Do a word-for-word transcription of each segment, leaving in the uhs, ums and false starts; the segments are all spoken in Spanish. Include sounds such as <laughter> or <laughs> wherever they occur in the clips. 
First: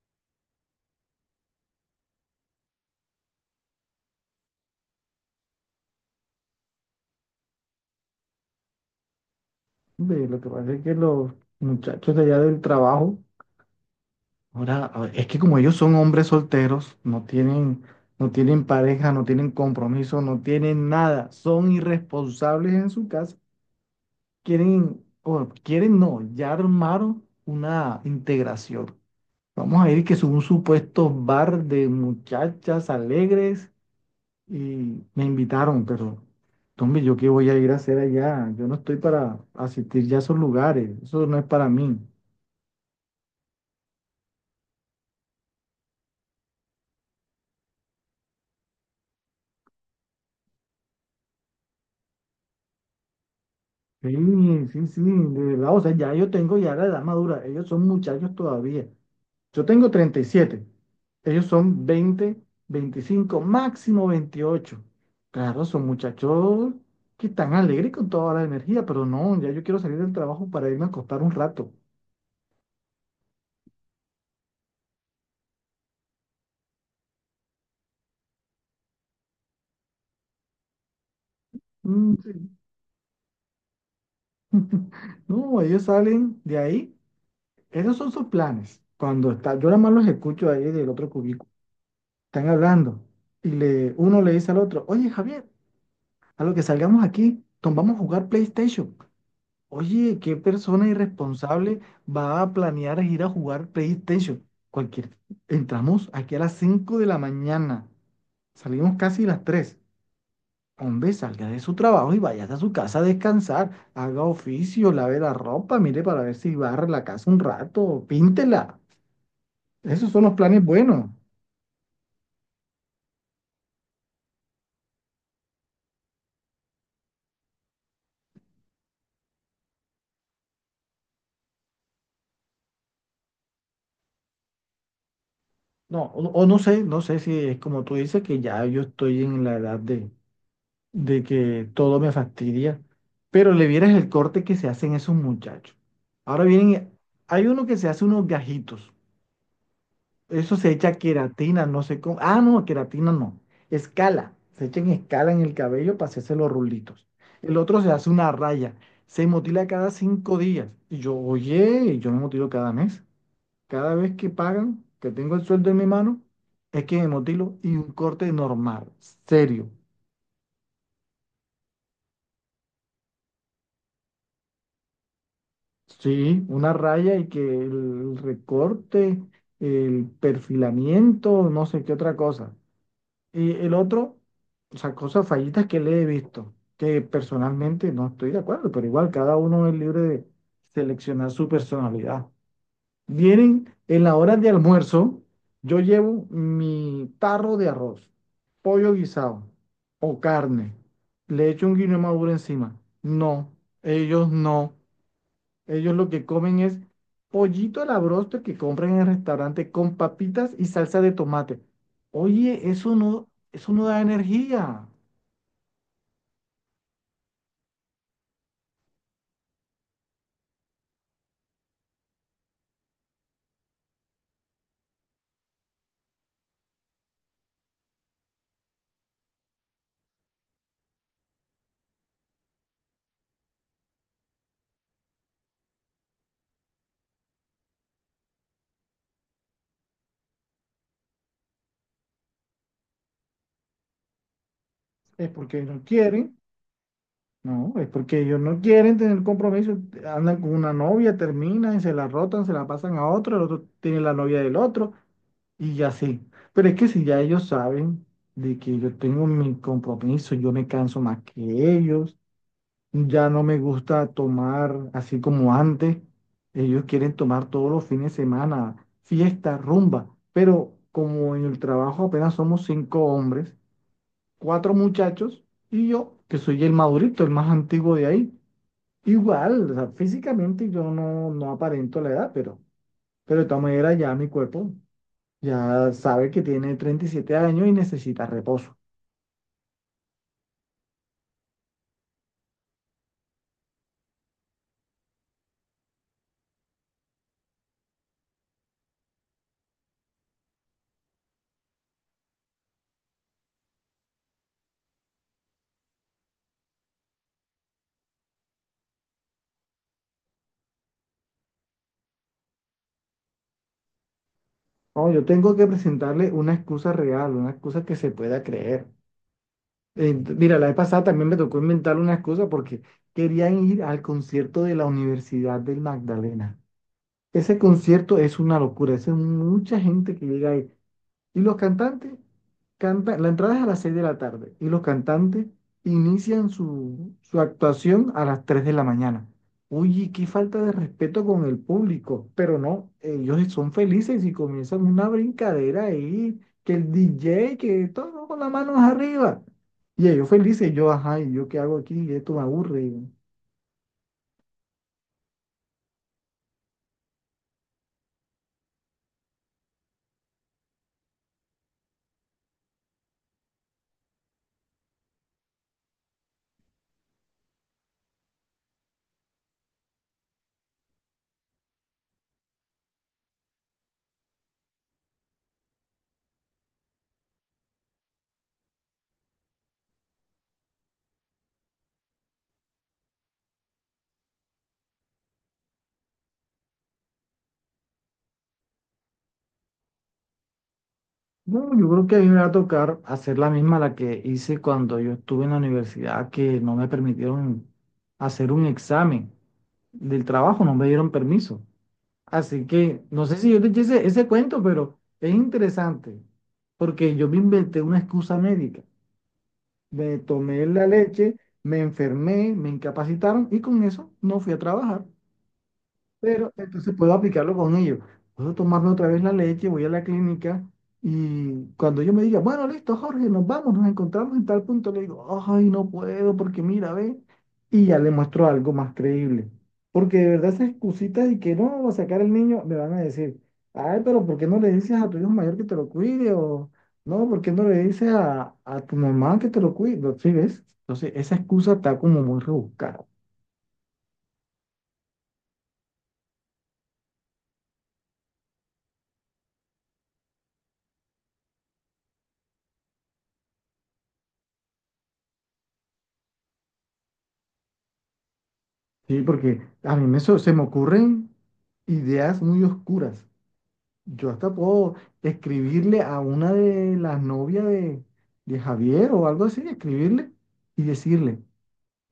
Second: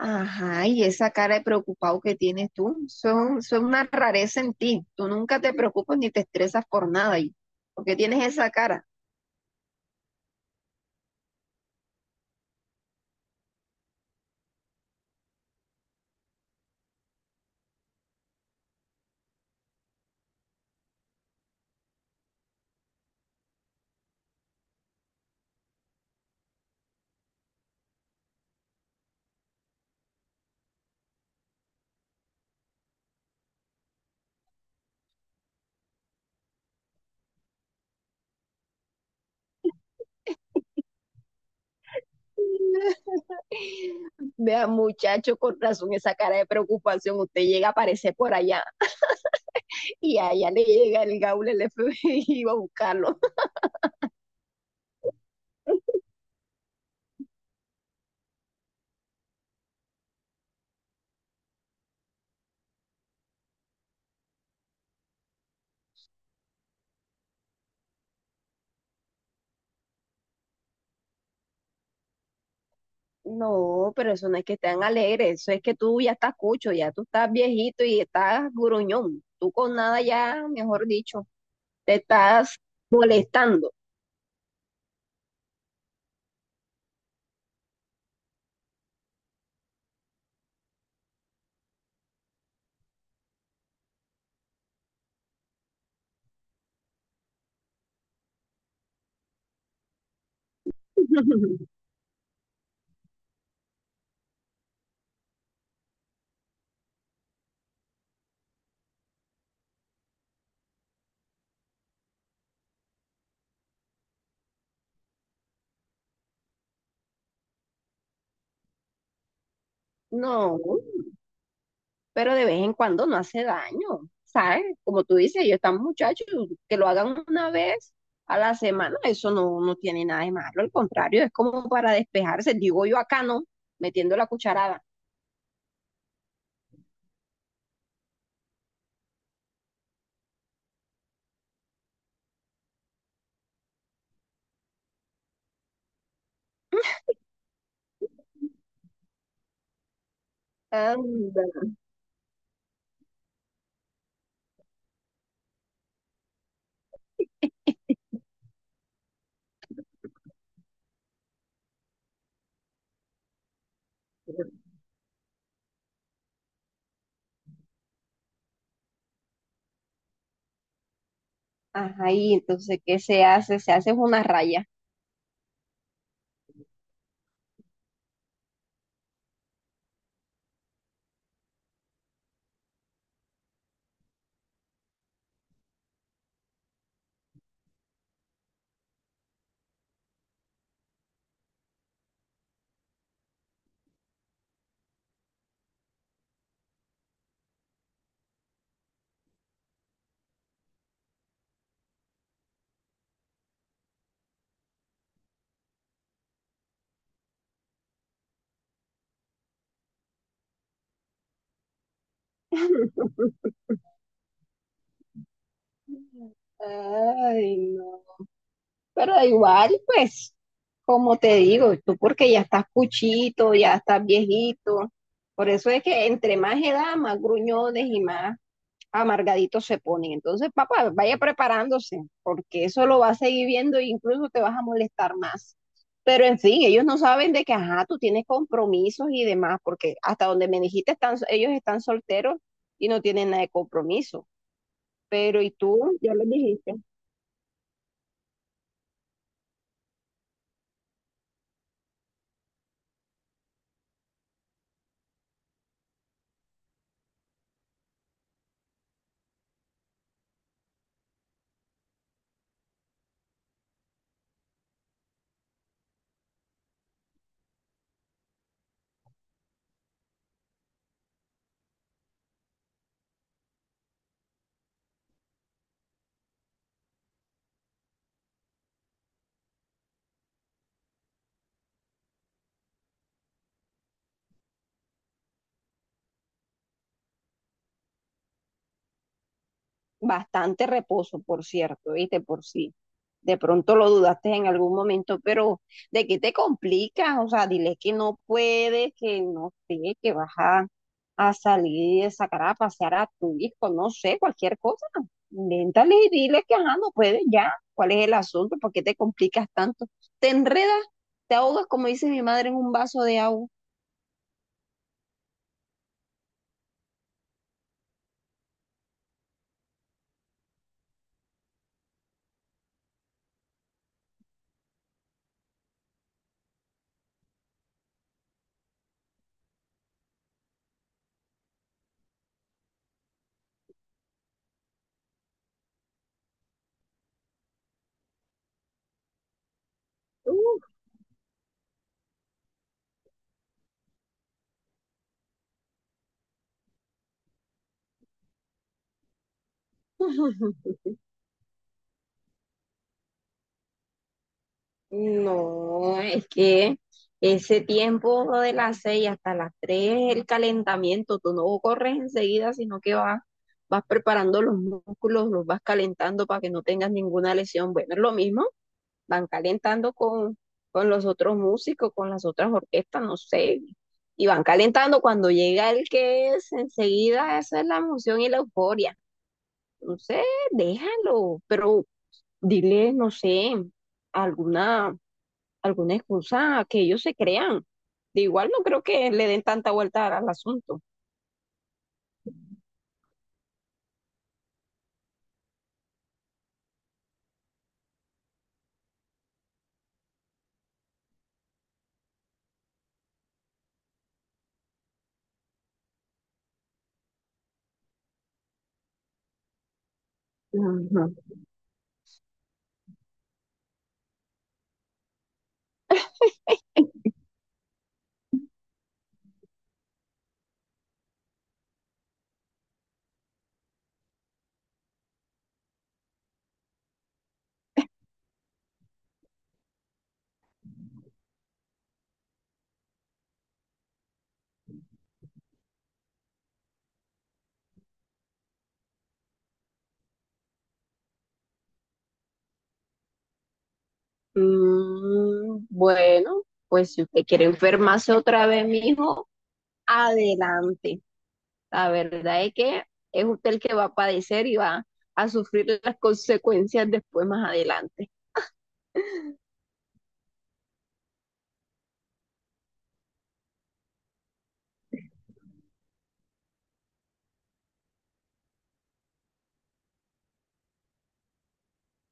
Ajá, y esa cara de preocupado que tienes tú, eso, eso es una rareza en ti. Tú nunca te preocupas ni te estresas por nada. ¿Y por qué tienes esa cara? Ve, lo que pasa es que los muchachos de allá del trabajo, ahora, a ver, es que como ellos son hombres solteros, no tienen, no tienen pareja, no tienen compromiso, no tienen nada, son irresponsables en su casa, quieren, o quieren no, ya armaron una integración. Vamos a ir que es un supuesto bar de muchachas alegres y me invitaron, pero hombre, ¿yo qué voy a ir a hacer allá? Yo no estoy para asistir ya a esos lugares, eso no es para mí. Vea, muchacho, con razón, esa cara de preocupación. Usted llega a aparecer por allá y allá le llega el gaul, el F B I <laughs> y va a buscarlo. Sí, sí, sí, de verdad, o sea, ya yo tengo ya la edad madura, ellos son muchachos todavía. Yo tengo treinta y siete. Ellos son veinte, veinticinco, máximo veintiocho. Claro, son muchachos que están alegres con toda la energía, pero no, ya yo quiero salir del trabajo para irme a acostar un rato. No, pero eso no es que estén alegres, eso es que tú ya estás cucho, ya tú estás viejito y estás gruñón. Tú con nada ya, mejor dicho, te Mm, sí. estás molestando. <laughs> No, ellos salen de ahí, esos son sus planes. Cuando está, yo nada más los escucho ahí del otro cubículo, están hablando y le, uno le dice al otro, oye, Javier. A lo que salgamos aquí, Tom, vamos a jugar PlayStation. Oye, ¿qué persona <laughs> irresponsable va a planear ir a jugar PlayStation? Cualquier. Entramos aquí a las cinco de la mañana. Salimos casi a las tres. Hombre, salga de su trabajo y vaya a su casa a descansar. Haga oficio, lave la ropa, mire para ver si barre la casa un rato, píntela. Esos son los No, planes buenos. pero de vez en cuando no hace daño, ¿sabes? Como tú dices, ellos están muchachos, que lo hagan una vez a la semana, eso no, no tiene nada de malo, al contrario, es como para despejarse, digo yo acá no, metiendo la cucharada. No, o, o no sé, no sé si es como tú dices que ya yo estoy en la edad de, de que todo me fastidia, pero le vieras el corte que se hacen esos muchachos. Ahora vienen, hay uno que se hace unos gajitos, eso se echa Anda. queratina, no sé cómo, ah, no, queratina no, escala, se echa en escala en el cabello para hacerse los rulitos. El otro se hace una raya, se motila cada cinco días. Y yo, oye, yo me motilo cada mes, cada vez que pagan, que tengo el sueldo en mi mano, es que me motilo y un corte normal, serio. Ajá, y entonces, ¿qué se hace? Se hace una raya. Sí, una raya y que el recorte, el perfilamiento, no sé qué otra cosa. Y el otro, o sea, cosas fallitas que le he visto, que personalmente no estoy de acuerdo, pero igual cada uno es libre de seleccionar su personalidad. Vienen en la hora de almuerzo, yo llevo mi tarro de arroz, pollo guisado o carne, le echo un guineo maduro encima. No, ellos no. Ellos lo que comen es pollito a la broster que compran en el restaurante con papitas y salsa de tomate. Oye, eso no, <laughs> eso no da energía. Ay, no. Pero igual, pues, como te digo, tú porque ya estás cuchito, ya estás viejito, por eso es que entre más edad, más gruñones y más amargaditos se ponen. Entonces, papá, vaya preparándose, porque eso lo vas a seguir viendo e incluso te vas a molestar más. Pero en fin, ellos no saben de que, ajá, tú tienes compromisos y demás, porque hasta donde me dijiste, están, ellos están solteros y no tienen nada de compromiso. Es Pero y porque no tú, ya lo quieren, dijiste, no, es porque ellos no quieren tener compromiso. Andan con una novia, terminan, y se la rotan, se la pasan a otro, el otro tiene la novia del otro y ya sí. Pero es que si ya ellos saben de que yo tengo mi compromiso, yo me canso más que ellos. Ya no me gusta tomar así como antes. Ellos quieren tomar todos los fines de semana, fiesta, rumba. Pero como en el trabajo apenas somos cinco hombres, cuatro muchachos y yo, que soy el madurito, el más antiguo de ahí. Igual, o sea, físicamente yo no, no aparento la edad, pero, pero de todas maneras ya mi cuerpo ya sabe que tiene treinta y siete años y necesita reposo. bastante reposo, por cierto, viste, por si de pronto lo dudaste en algún momento, pero ¿de qué te complicas? O sea, dile que no puedes, que no sé, que vas a a salir, sacar a pasear a tu hijo, no sé, cualquier cosa. Invéntale y dile que ajá, no puedes ya. ¿Cuál es el asunto? ¿Por qué te complicas tanto? Te enredas, te ahogas, como dice mi madre, en un vaso de agua. No, yo tengo que presentarle una excusa real, una excusa que se pueda creer. Eh, mira, la vez pasada también me tocó inventar unas cosas porque querían ir al concierto de la Universidad del Magdalena. Ese concierto es una locura, es mucha gente que llega ahí. Y los cantantes cantan, la entrada es a las seis de la tarde y los cantantes inician su, su actuación a las tres de la mañana. Uy, qué Uh, falta de respeto con el público, pero no, ellos son felices y comienzan una brincadera ahí, que el D J, que todo con las manos arriba. Y ellos felices, yo, ajá, ¿y yo qué hago aquí? Esto me aburre. No, es que ese tiempo de las seis hasta las tres es el calentamiento. Tú no corres enseguida, sino que vas, vas preparando los músculos, los vas calentando para que no tengas ninguna lesión. Bueno, es lo mismo. Van calentando con, con los otros músicos, con las otras orquestas, no sé, y van calentando cuando llega el que es, enseguida esa es la emoción y la euforia. No sé, déjalo, pero dile, no sé, alguna, alguna excusa que ellos se crean. De igual no creo que le den tanta vuelta al, al asunto. No, yo creo que a mí me va a tocar hacer la misma la que hice cuando yo estuve en la universidad, que no me permitieron hacer un examen del trabajo, no me dieron permiso. Así que no sé si yo te eché ese, ese cuento, pero es interesante, porque yo me inventé una excusa médica. Me tomé la Ajá. leche, me enfermé, me incapacitaron y con eso no fui a trabajar. Pero entonces puedo aplicarlo con ellos. Puedo tomarme otra vez la leche, voy a la clínica y cuando yo me diga, bueno, listo, Jorge, nos vamos, nos encontramos en tal punto, le digo, ay, no puedo porque mira, ve, y ya le muestro algo más creíble. Porque de verdad esas excusitas de que no va a sacar el niño, me van a decir, ay, pero ¿por qué no le dices a tu hijo mayor que te lo cuide? O no, ¿por qué no le dices a, a tu mamá que te lo cuide? No, ¿sí ves? Entonces esa excusa está como muy rebuscada. Mm, bueno, pues si usted quiere enfermarse otra vez, mijo, adelante. La verdad es que es usted el que va a padecer y va a sufrir las consecuencias después más adelante. Sí, porque a mí me, so- se me ocurren ideas muy oscuras. Yo hasta puedo escribirle a una de las novias de, de Javier o algo así, escribirle y decirle,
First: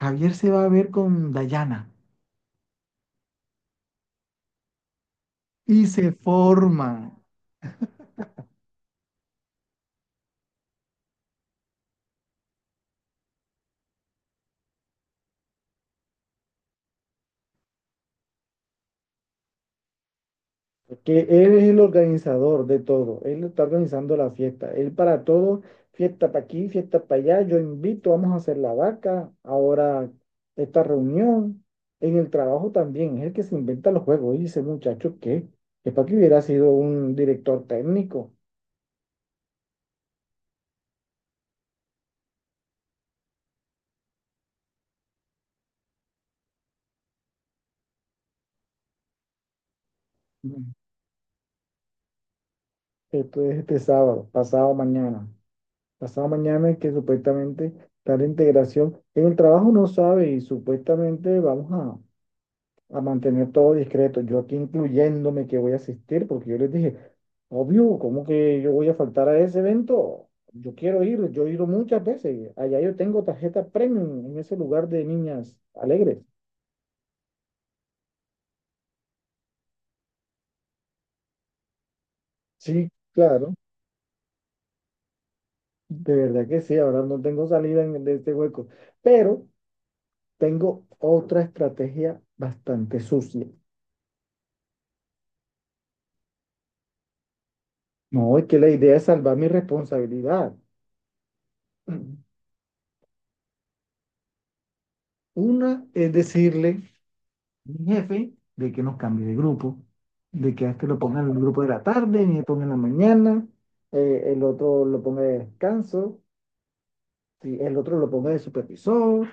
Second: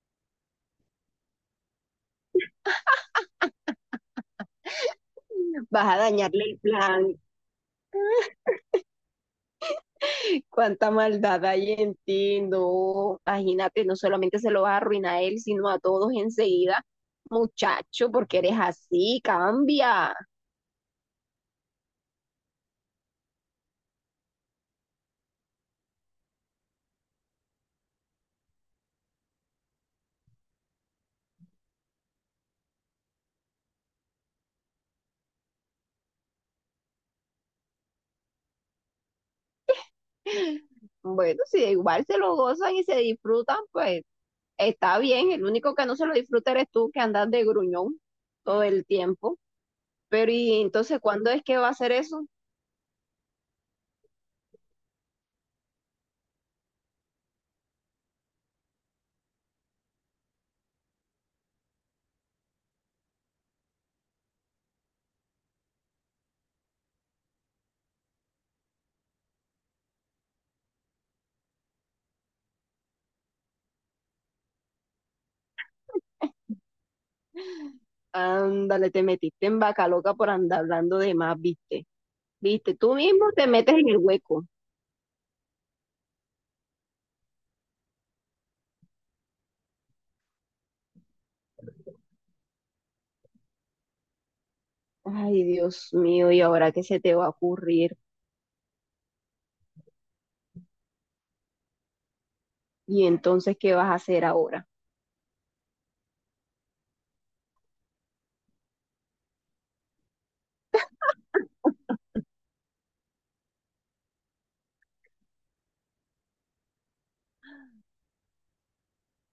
Javier se va a ver con Dayana. Y Vas a se dañarle el plan. forma. Cuánta maldad hay en ti, no. Imagínate, no solamente se lo vas a arruinar a él, sino a todos enseguida. Muchacho, porque eres así, cambia. Que él es el organizador de todo, él está organizando la fiesta, él para todo, fiesta para aquí, fiesta para allá, yo invito, vamos a hacer la vaca, ahora esta reunión, en el trabajo también, es el que se inventa los juegos, y dice muchacho que es para que hubiera sido un director técnico. Bueno, si de igual se lo gozan y se disfrutan, pues está bien. El único que no se lo disfruta eres tú, que andas de gruñón todo el tiempo. Pero y Mm. entonces, ¿cuándo es que va a hacer eso? Esto es este sábado, pasado mañana, pasado mañana es que supuestamente está la integración, en el trabajo no sabe y supuestamente vamos a mantener todo discreto. Yo aquí incluyéndome que voy a asistir, porque yo les dije, obvio, ¿cómo que yo voy a faltar a ese evento? Yo quiero ir, yo he ido muchas veces. Allá yo tengo tarjeta premium en ese lugar de niñas alegres. Ándale, te metiste en vaca loca por andar hablando de más, ¿viste? ¿Viste? Sí, Tú mismo te claro, metes en el hueco. de verdad que sí, ahora no tengo salida en- de este hueco, pero tengo otra estrategia bastante sucia. Ay, Dios mío, ¿y ahora qué se te va a ocurrir? No, es que la idea es salvar mi responsabilidad. <clears throat> ¿Y entonces qué vas a hacer ahora? Una es decirle mi jefe de que nos cambie de grupo, de que a este lo pongan en el grupo de la tarde, ni le ponga en la mañana, eh, el otro lo ponga de descanso, sí, el otro lo ponga de supervisor.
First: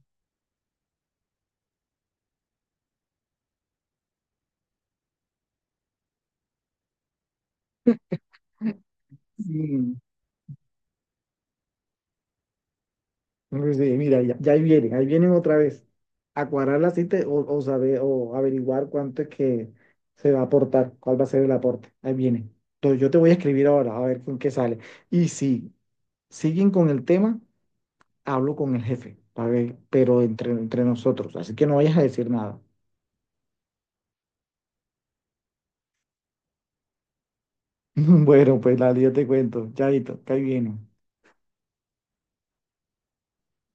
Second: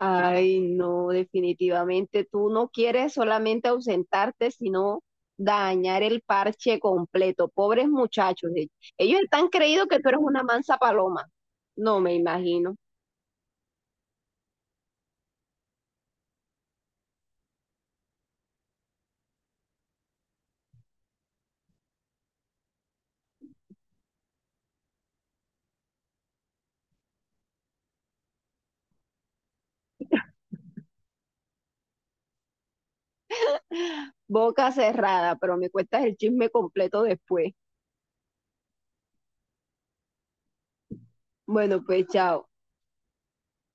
Ay, no, definitivamente tú no quieres solamente ausentarte, sino dañar el parche completo. Pobres muchachos, e- ellos están creído Sí, que tú eres una mansa paloma. No me imagino. pues sí, mira, ya, ya ahí vienen, ahí vienen otra vez a cuadrar la cita o, o saber o averiguar cuánto es que se va a aportar, cuál va a ser el aporte. Ahí vienen. Entonces yo te voy a escribir ahora a ver con qué sale. Y si siguen con el tema, hablo con el jefe, para ver, pero entre, entre nosotros, así que no vayas a decir nada. Boca cerrada, pero me cuentas el chisme completo después. <laughs> Bueno, pues Lali, yo te cuento. Chaito, que ahí viene. Bueno, pues chao.